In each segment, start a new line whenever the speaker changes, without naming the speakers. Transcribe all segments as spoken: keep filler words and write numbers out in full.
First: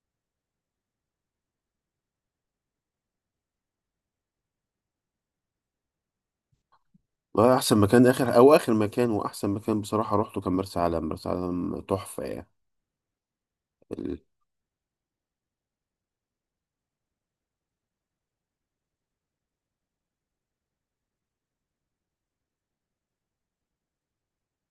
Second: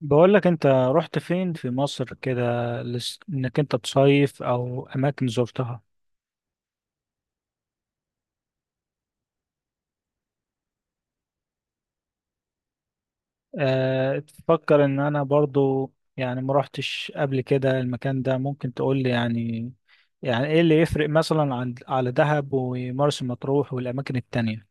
بقول لك انت رحت فين في مصر كده؟ لس- انك انت تصيف او اماكن زرتها؟
والله احسن مكان اخر او اخر مكان واحسن مكان بصراحه روحته كان مرسى علم. مرسى علم تحفه يعني.
أه،
ال-
تفكر ان انا برضو يعني ما رحتش قبل كده المكان ده، ممكن تقول لي يعني؟ يعني ايه اللي يفرق مثلا عن على دهب ومرسى مطروح والاماكن التانية؟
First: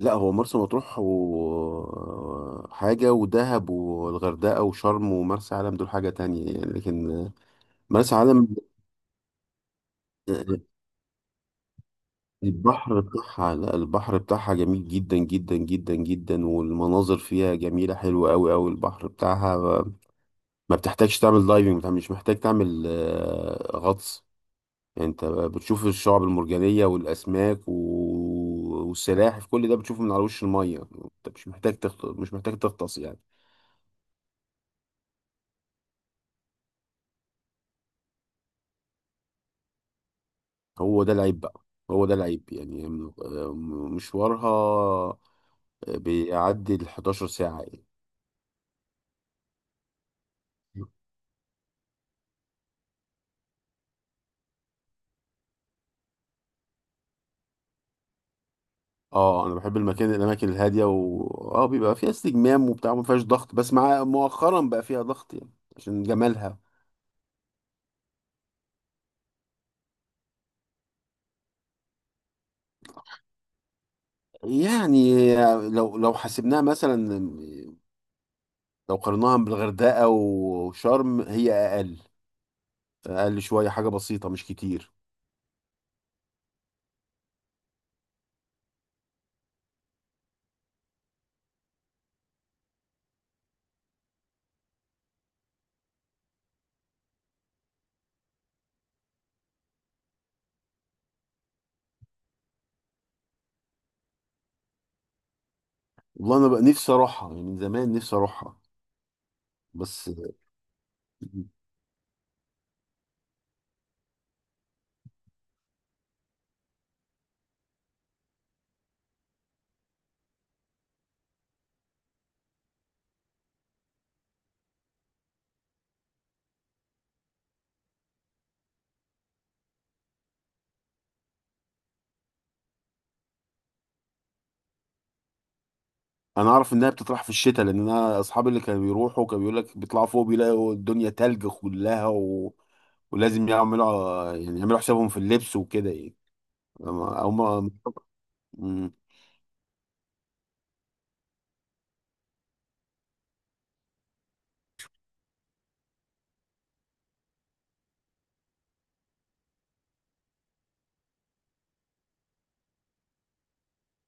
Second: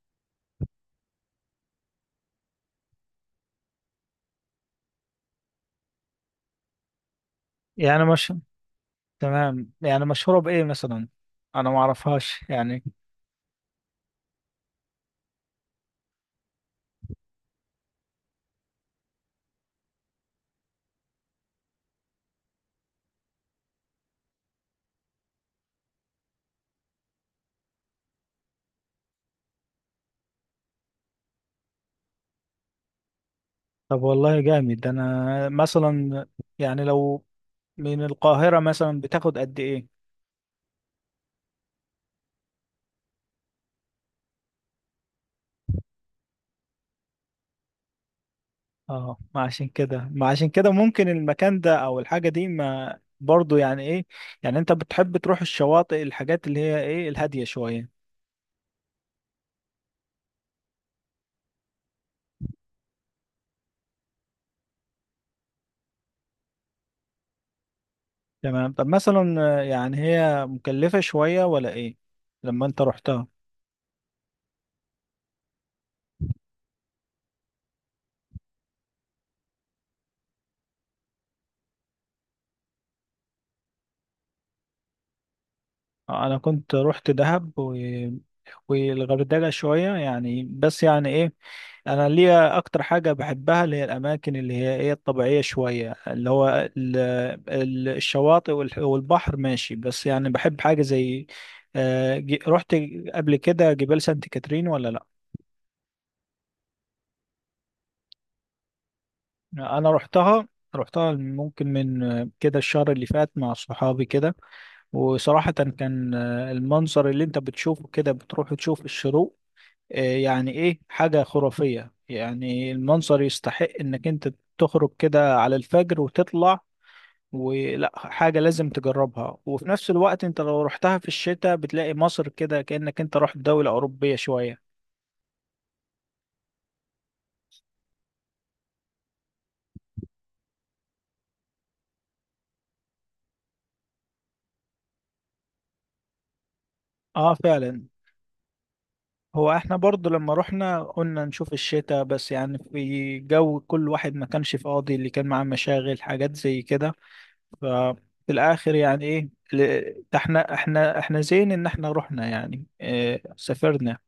لا، هو مرسى مطروح وحاجه ودهب والغردقه وشرم ومرسى علم دول حاجه تانية يعني، لكن
يعني
مرسى
مش
علم،
تمام، يعني مشهورة بايه مثلا؟ انا ما اعرفهاش يعني.
البحر بتاعها لا البحر بتاعها جميل جدا جدا جدا جدا، والمناظر فيها جميله حلوه قوي قوي. البحر بتاعها ما بتحتاجش تعمل دايفنج، مش محتاج تعمل آه، غطس يعني. انت بتشوف الشعب المرجانية والاسماك و- والسلاحف، كل ده بتشوفه من على وش المية، انت مش محتاج تغط... مش محتاج تغطس يعني.
طب والله جامد. انا مثلا يعني لو من القاهرة مثلا بتاخد قد ايه؟
هو ده العيب بقى، هو ده العيب يعني م- م- مشوارها بيعدي ال حداشر ساعة يعني.
اه، ما عشان كده ما عشان كده ممكن المكان ده او الحاجة دي ما برضو يعني ايه. يعني انت بتحب تروح الشواطئ، الحاجات اللي هي ايه، الهادية شوية؟
اه، انا بحب المكان الاماكن الهادية، و اه، بيبقى فيها استجمام وبتاع، ما فيهاش ضغط، بس مع مؤخرا بقى فيها ضغط يعني عشان جمالها.
تمام. طب مثلا آه، يعني هي مكلفة شوية ولا ايه؟ لما انت رحتها.
يعني لو لو حسبناها مثلا، لو قارناها بالغردقة وشرم هي أقل، أقل شوية، حاجة بسيطة مش كتير.
آه، انا كنت رحت دهب و... والغردقة شوية يعني، بس يعني ايه، انا ليا اكتر حاجه بحبها اللي هي الاماكن اللي هي ايه الطبيعيه شويه، اللي هو ال- ال- الشواطئ والح- والبحر ماشي، بس يعني بحب حاجه زي آه، ج- رحت قبل كده جبال سانت كاترين ولا لا؟
والله أنا بقى نفسي أروحها يعني، من زمان نفسي أروحها
انا
بس.
رحتها. رحتها ممكن من آه، كده الشهر اللي فات مع صحابي كده. وصراحه كان آه، المنظر اللي انت بتشوفه كده، بتروح تشوف الشروق، آه، يعني ايه، حاجه خرافيه. يعني المنظر يستحق انك انت تخرج كده على الفجر وتطلع، ولا حاجة لازم تجربها. وفي نفس الوقت انت لو رحتها في الشتاء بتلاقي مصر كده كأنك انت رحت دولة أوروبية شوية.
أنا أعرف إنها بتطرح في الشتاء، لأن أنا أصحابي اللي كانوا بيروحوا كانوا بيقول لك بيطلعوا فوق بيلاقوا الدنيا تلج كلها، و... ولازم يعملوا يعني يعملوا حسابهم في اللبس وكده يعني. أما- أو
اه
ما
فعلا.
مم.
هو احنا برضو لما رحنا قلنا نشوف الشتاء، بس يعني في جو كل واحد ما كانش فاضي، اللي كان معاه مشاغل حاجات زي كده. ففي الآخر يعني ايه ل- احنا احنا احنا زين ان احنا رحنا، يعني اه سافرنا.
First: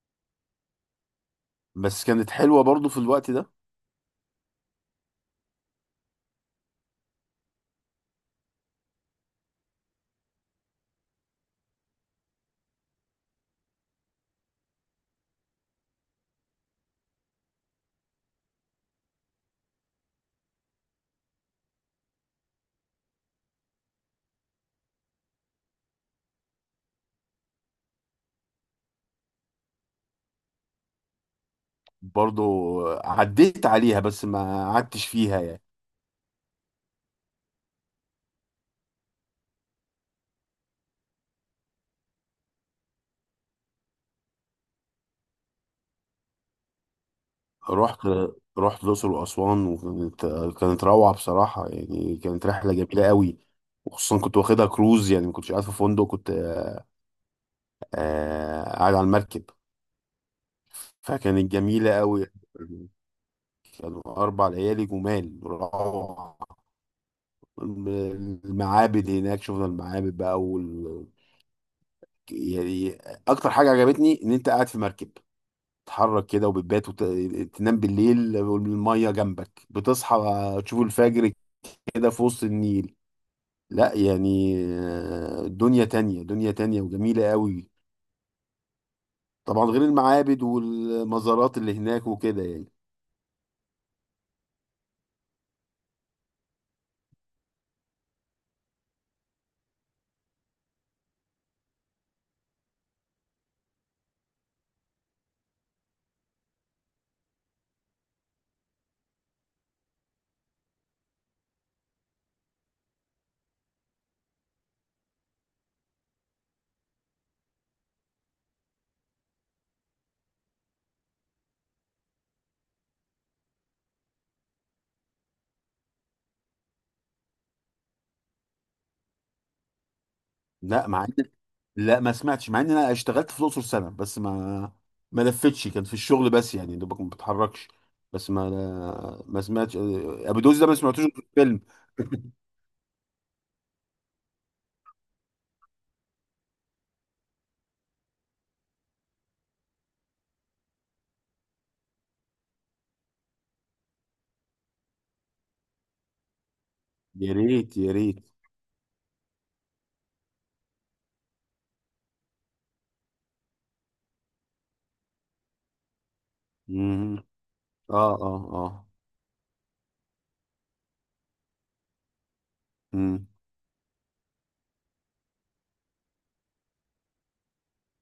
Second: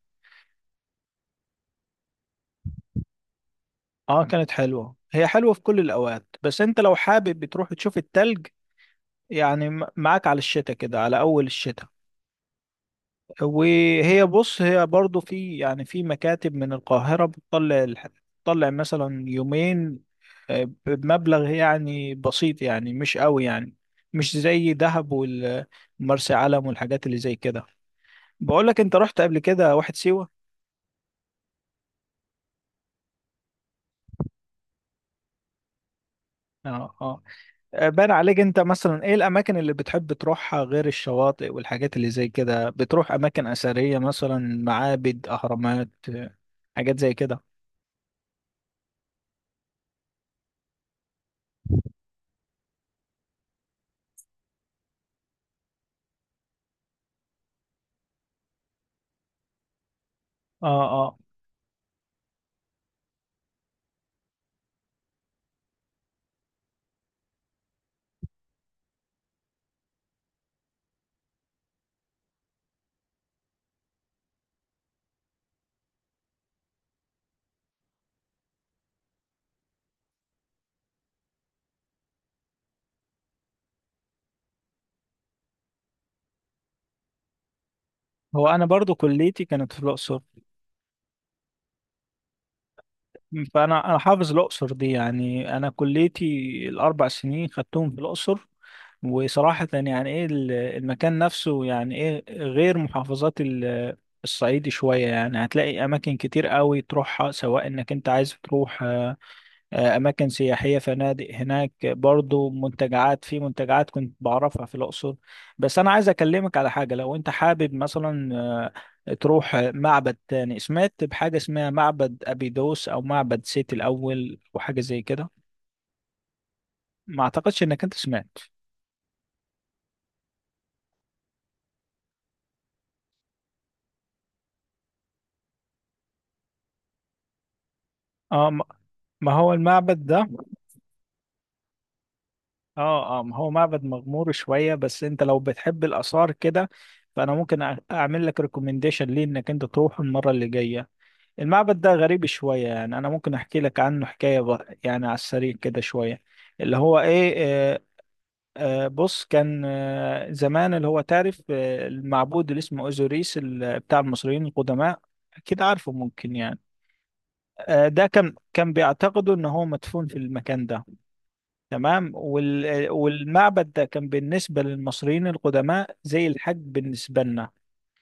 بس كانت حلوة برضو في الوقت ده.
اه كانت حلوة. هي حلوة في كل الأوقات، بس انت لو حابب بتروح تشوف التلج يعني م- معاك على الشتاء كده، على أول الشتاء. وهي بص، هي برضو في يعني في مكاتب من القاهرة بتطلع الح- بتطلع مثلا يومين آه، بمبلغ يعني بسيط، يعني مش قوي يعني، مش زي دهب والمرسى علم والحاجات اللي زي كده. بقول لك انت رحت قبل كده واحد سيوة؟
برضو عديت عليها بس ما قعدتش فيها يعني.
اه، اه. بان عليك، انت مثلا ايه الاماكن اللي بتحب تروحها غير الشواطئ والحاجات اللي زي كده؟ بتروح اماكن اثريه مثلا، معابد، اهرامات، حاجات زي كده؟
رحت رحت الأقصر وأسوان، وكانت، كانت روعة بصراحة يعني، كانت رحلة جميلة قوي. وخصوصا كنت واخدها كروز يعني، ما كنتش قاعد في فندق، كنت آه، آه، قاعد على المركب،
اه، اه.
فكانت جميلة قوي. كانوا أربع ليالي جمال، روعة. المعابد هناك، شفنا المعابد بقى، وال... يعني أكتر حاجة عجبتني إن أنت قاعد في مركب تتحرك كده، وبتبات وتنام بالليل والمية جنبك، بتصحى تشوف الفجر كده في وسط النيل. لا يعني آه، دنيا تانية، دنيا تانية وجميلة قوي.
هو انا برضو كليتي
طبعا
كانت في
غير
الاقصر.
المعابد والمزارات اللي هناك وكده يعني.
فانا انا حافظ الاقصر دي يعني. انا كليتي الاربع سنين خدتهم في الاقصر. وصراحه يعني ايه، ال- المكان نفسه يعني ايه، غير محافظات ال- الصعيد شويه يعني، هتلاقي اماكن كتير قوي تروحها، سواء انك انت عايز تروح آه، أماكن سياحية، فنادق هناك، برضو منتجعات، في منتجعات كنت بعرفها في الأقصر. بس أنا عايز أكلمك على حاجة، لو أنت حابب مثلا آه، تروح معبد تاني. سمعت بحاجة اسمها معبد أبيدوس أو معبد سيتي الأول وحاجة زي كده؟ ما أعتقدش إنك أنت سمعت.
لا مع إن لا، ما سمعتش، مع ان انا اشتغلت في الاقصر سنة، بس ما ما لفتش، كان في الشغل بس يعني، دوبك ما بتحركش. بس
اه،
ما
ما ما
ما
هو
سمعتش
المعبد
آه،
ده.
ابو دوس ده، ما سمعتوش في الفيلم.
اه، اه. ما هو معبد مغمور شوية، بس انت لو بتحب الآثار كده، فأنا ممكن أع- أعمل لك ريكومنديشن ليه إنك أنت تروح المرة اللي جاية. المعبد ده غريب شوية يعني. أنا ممكن أحكي لك عنه حكاية بقى، يعني على السريع كده شوية، اللي هو
يا
إيه
ريت،
آه،
يا ريت.
آه، بص. كان آه، زمان، اللي هو تعرف آه، المعبود اللي اسمه أوزوريس ال- بتاع المصريين القدماء، أكيد عارفه ممكن يعني.
مم.
آه، ده
اه،
كان
اه، اه.
كان بيعتقدوا إن هو مدفون في المكان ده. تمام. وال- آه،
مم.
والمعبد ده كان بالنسبة للمصريين القدماء زي الحج بالنسبة لنا.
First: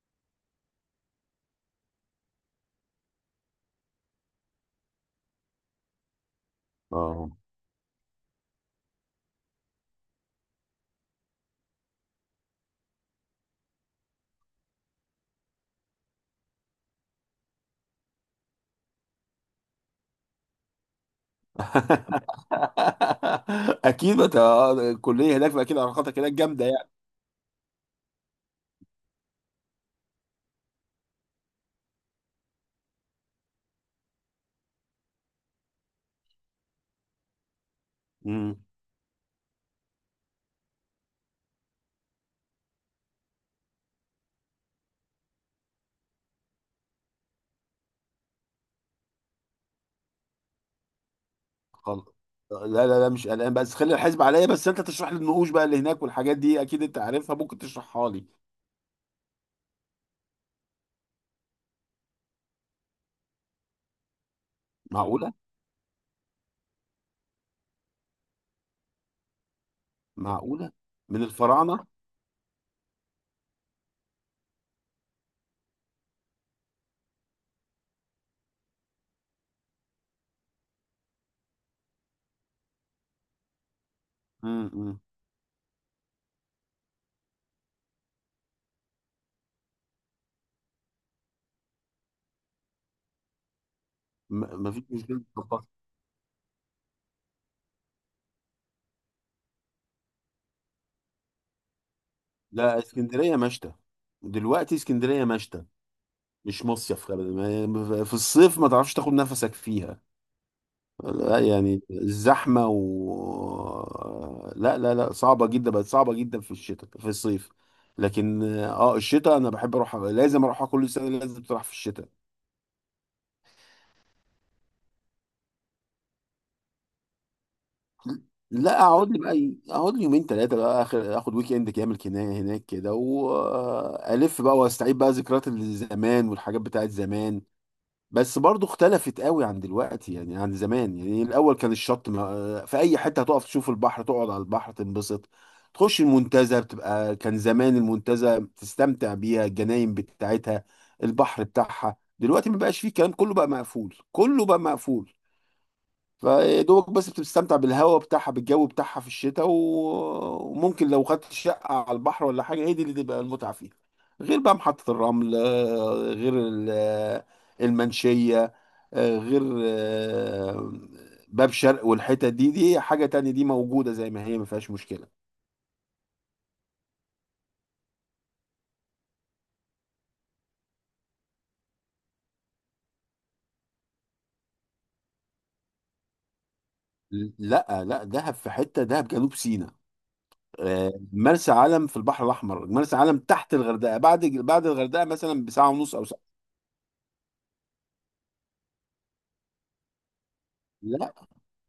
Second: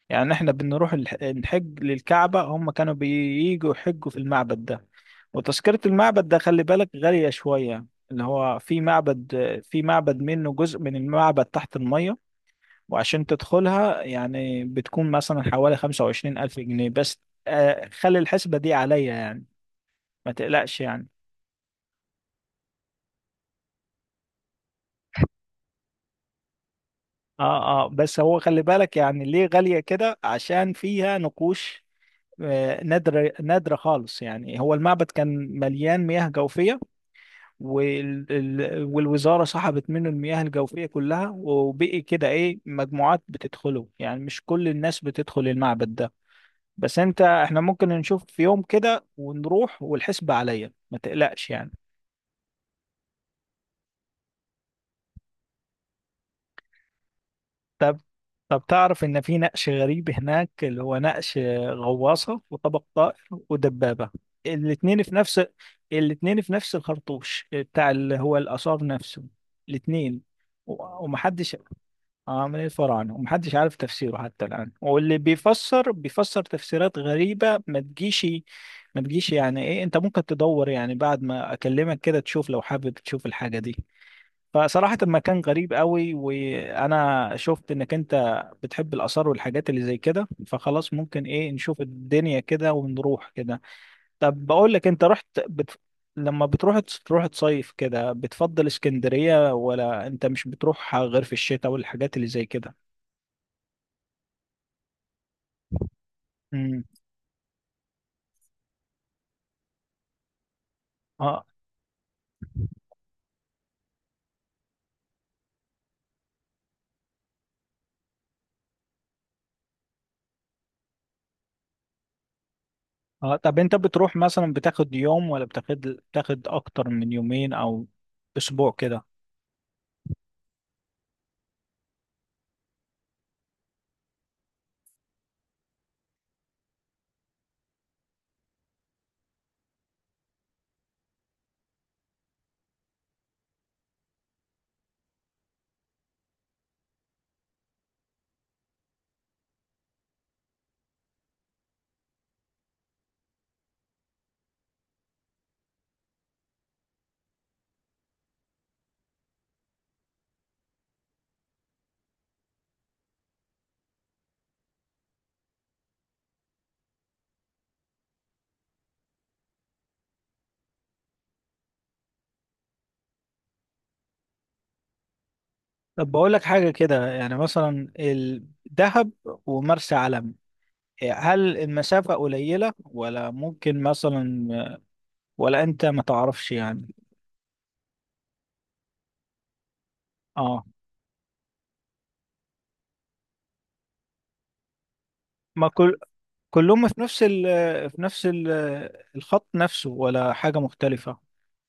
يعني احنا بنروح الح- نحج للكعبة، هم كانوا بييجوا يحجوا في المعبد ده. وتذكرة المعبد ده خلي بالك غالية
اه.
شوية. اللي هو في معبد، في معبد منه جزء من المعبد تحت المية. وعشان تدخلها يعني بتكون مثلا حوالي خمسة وعشرين ألف جنيه بس. آه، خلي الحسبة دي عليا يعني، ما تقلقش يعني.
اكيد بت... الكليه هناك، فاكيد علاقاتك هناك جامده
اه، اه. بس هو خلي بالك يعني ليه غالية كده؟ عشان فيها نقوش آه، نادرة، نادرة خالص يعني. هو المعبد كان مليان مياه جوفية، وال...
يعني.
ال- والوزارة سحبت منه المياه الجوفية كلها. وبقي كده ايه، مجموعات بتدخله يعني، مش كل الناس بتدخل المعبد ده. بس انت، احنا ممكن نشوف في يوم كده ونروح، والحسبة عليا، ما تقلقش يعني.
خلاص، لا لا لا، مش قلقان، بس خلي الحزب عليا، بس انت تشرح لي النقوش بقى اللي هناك والحاجات دي، اكيد انت عارفها ممكن
طب.
تشرحها لي.
طب تعرف ان في نقش غريب هناك، اللي هو نقش غواصة وطبق طائر ودبابة. الاتنين في
معقوله.
نفس الاتنين في نفس الخرطوش بتاع اللي هو الآثار نفسه، الاتنين،
معقوله.
و-
من
ومحدش
الفراعنه.
عامل ايه الفرع عنه، ومحدش عارف تفسيره حتى الآن. واللي بيفسر بيفسر تفسيرات غريبة ما تجيش. ما تجيش يعني ايه، انت ممكن تدور يعني بعد ما اكلمك كده، تشوف لو حابب تشوف الحاجة دي. فصراحة
امم.
المكان غريب قوي، وانا شفت انك انت بتحب الاثار والحاجات اللي زي كده، فخلاص ممكن ايه نشوف الدنيا كده ونروح كده. طب
ما
بقول
فيش
لك انت
مشكله
رحت
طب-
بت... لما بتروح، تروح تصيف كده، بتفضل اسكندرية ولا انت مش بتروح غير في الشتاء والحاجات اللي زي كده؟
لا، اسكندريه مشتى. دلوقتي اسكندريه مشتى، مش
امم.
مصيف، خلي بالك. ما- في الصيف ما تعرفش تاخد نفسك فيها. لا
اه،
يعني، الزحمة، و لا لا لا، صعبة جدا، بقت صعبة جدا في الشتاء في الصيف. لكن اه، الشتاء انا بحب اروح، لازم اروحها كل سنة، لازم تروح في الشتاء.
اه. طب انت بتروح مثلا بتاخد يوم، ولا بتاخد بتاخد اكتر من يومين او اسبوع
لا،
كده؟
اقعد لي بقى إيه، اقعد لي يومين ثلاثة بقى، اخر اخد ويك اند كامل كنا- هناك كده، والف بقى واستعيد بقى ذكريات الزمان والحاجات بتاعت زمان. بس برضو اختلفت قوي عن دلوقتي يعني، عن زمان يعني، الاول كان الشط ما آه، في اي حته هتقف تشوف البحر، تقعد على البحر تنبسط، تخش المنتزه بتبقى، كان زمان المنتزه تستمتع بيها، الجناين بتاعتها، البحر بتاعها. دلوقتي ما بقاش فيه، الكلام كله بقى مقفول، كله بقى مقفول. فدوبك بس بتستمتع بالهواء بتاعها، بالجو بتاعها في الشتاء، و- وممكن لو خدت شقة على البحر ولا حاجة، هي دي اللي تبقى المتعة فيها. غير بقى محطة الرمل آه، غير ال- المنشية، آه، غير آه، باب شرق، والحتت دي دي حاجة تانية، دي موجودة زي ما هي ما فيهاش مشكلة.
طب بقول لك حاجه كده، يعني مثلا ال- دهب ومرسى علم، هل المسافه قليله ولا ممكن مثلا، ولا انت ما تعرفش يعني؟
لا لا، دهب في حتة، دهب جنوب سيناء.
اه.
آه، مرسى علم في البحر الأحمر، مرسى علم تحت الغردقة، بعد بعد الغردقة مثلا
ما
بساعة ونص
كل
أو ساعة.
كلهم في نفس ال في نفس ال الخط نفسه ولا حاجه
لا
مختلفه؟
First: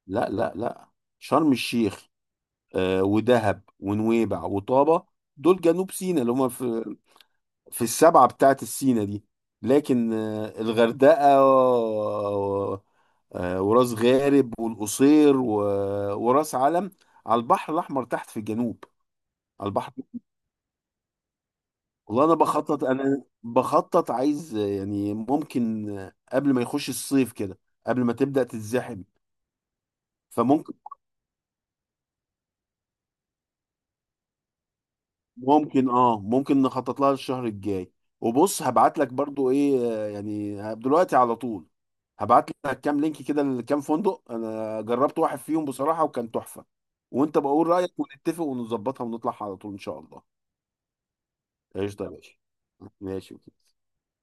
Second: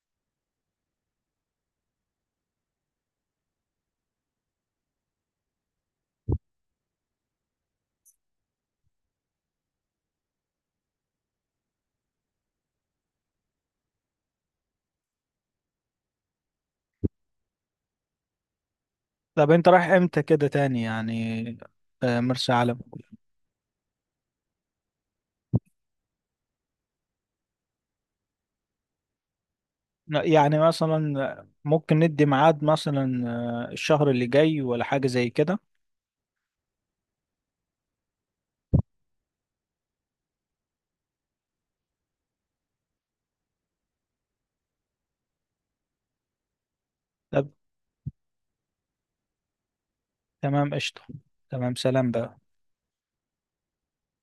لا لا لا، شرم الشيخ آه، ودهب ونويبع وطابة، دول جنوب سيناء اللي هم في في السبعة بتاعت السيناء دي. لكن آه، الغردقة و- آه، وراس غارب والقصير و- وراس علم على البحر الأحمر، تحت في الجنوب.
طب انت
على
رايح
البحر،
امتى كده تاني يعني؟ آه،
والله أنا
مرسى علم.
بخطط، أنا بخطط، عايز آه، يعني ممكن آه، قبل ما يخش الصيف كده، قبل ما تبدأ تتزحم.
يعني
فممكن
مثلا ممكن ندي ميعاد مثلا آه، الشهر اللي جاي ولا حاجة زي كده؟
ممكن اه ممكن نخطط لها الشهر الجاي. وبص هبعت لك برضو ايه، آه، يعني دلوقتي على طول هبعت لك كام لينك كده لكام فندق، انا جربت واحد فيهم بصراحة وكان تحفة، وانت
طب.
بقول رأيك، ونتفق ونظبطها ونطلع على طول ان شاء الله.
تمام قشطة. تمام،
قشطة يا
سلام
باشا،
بقى.
ماشي.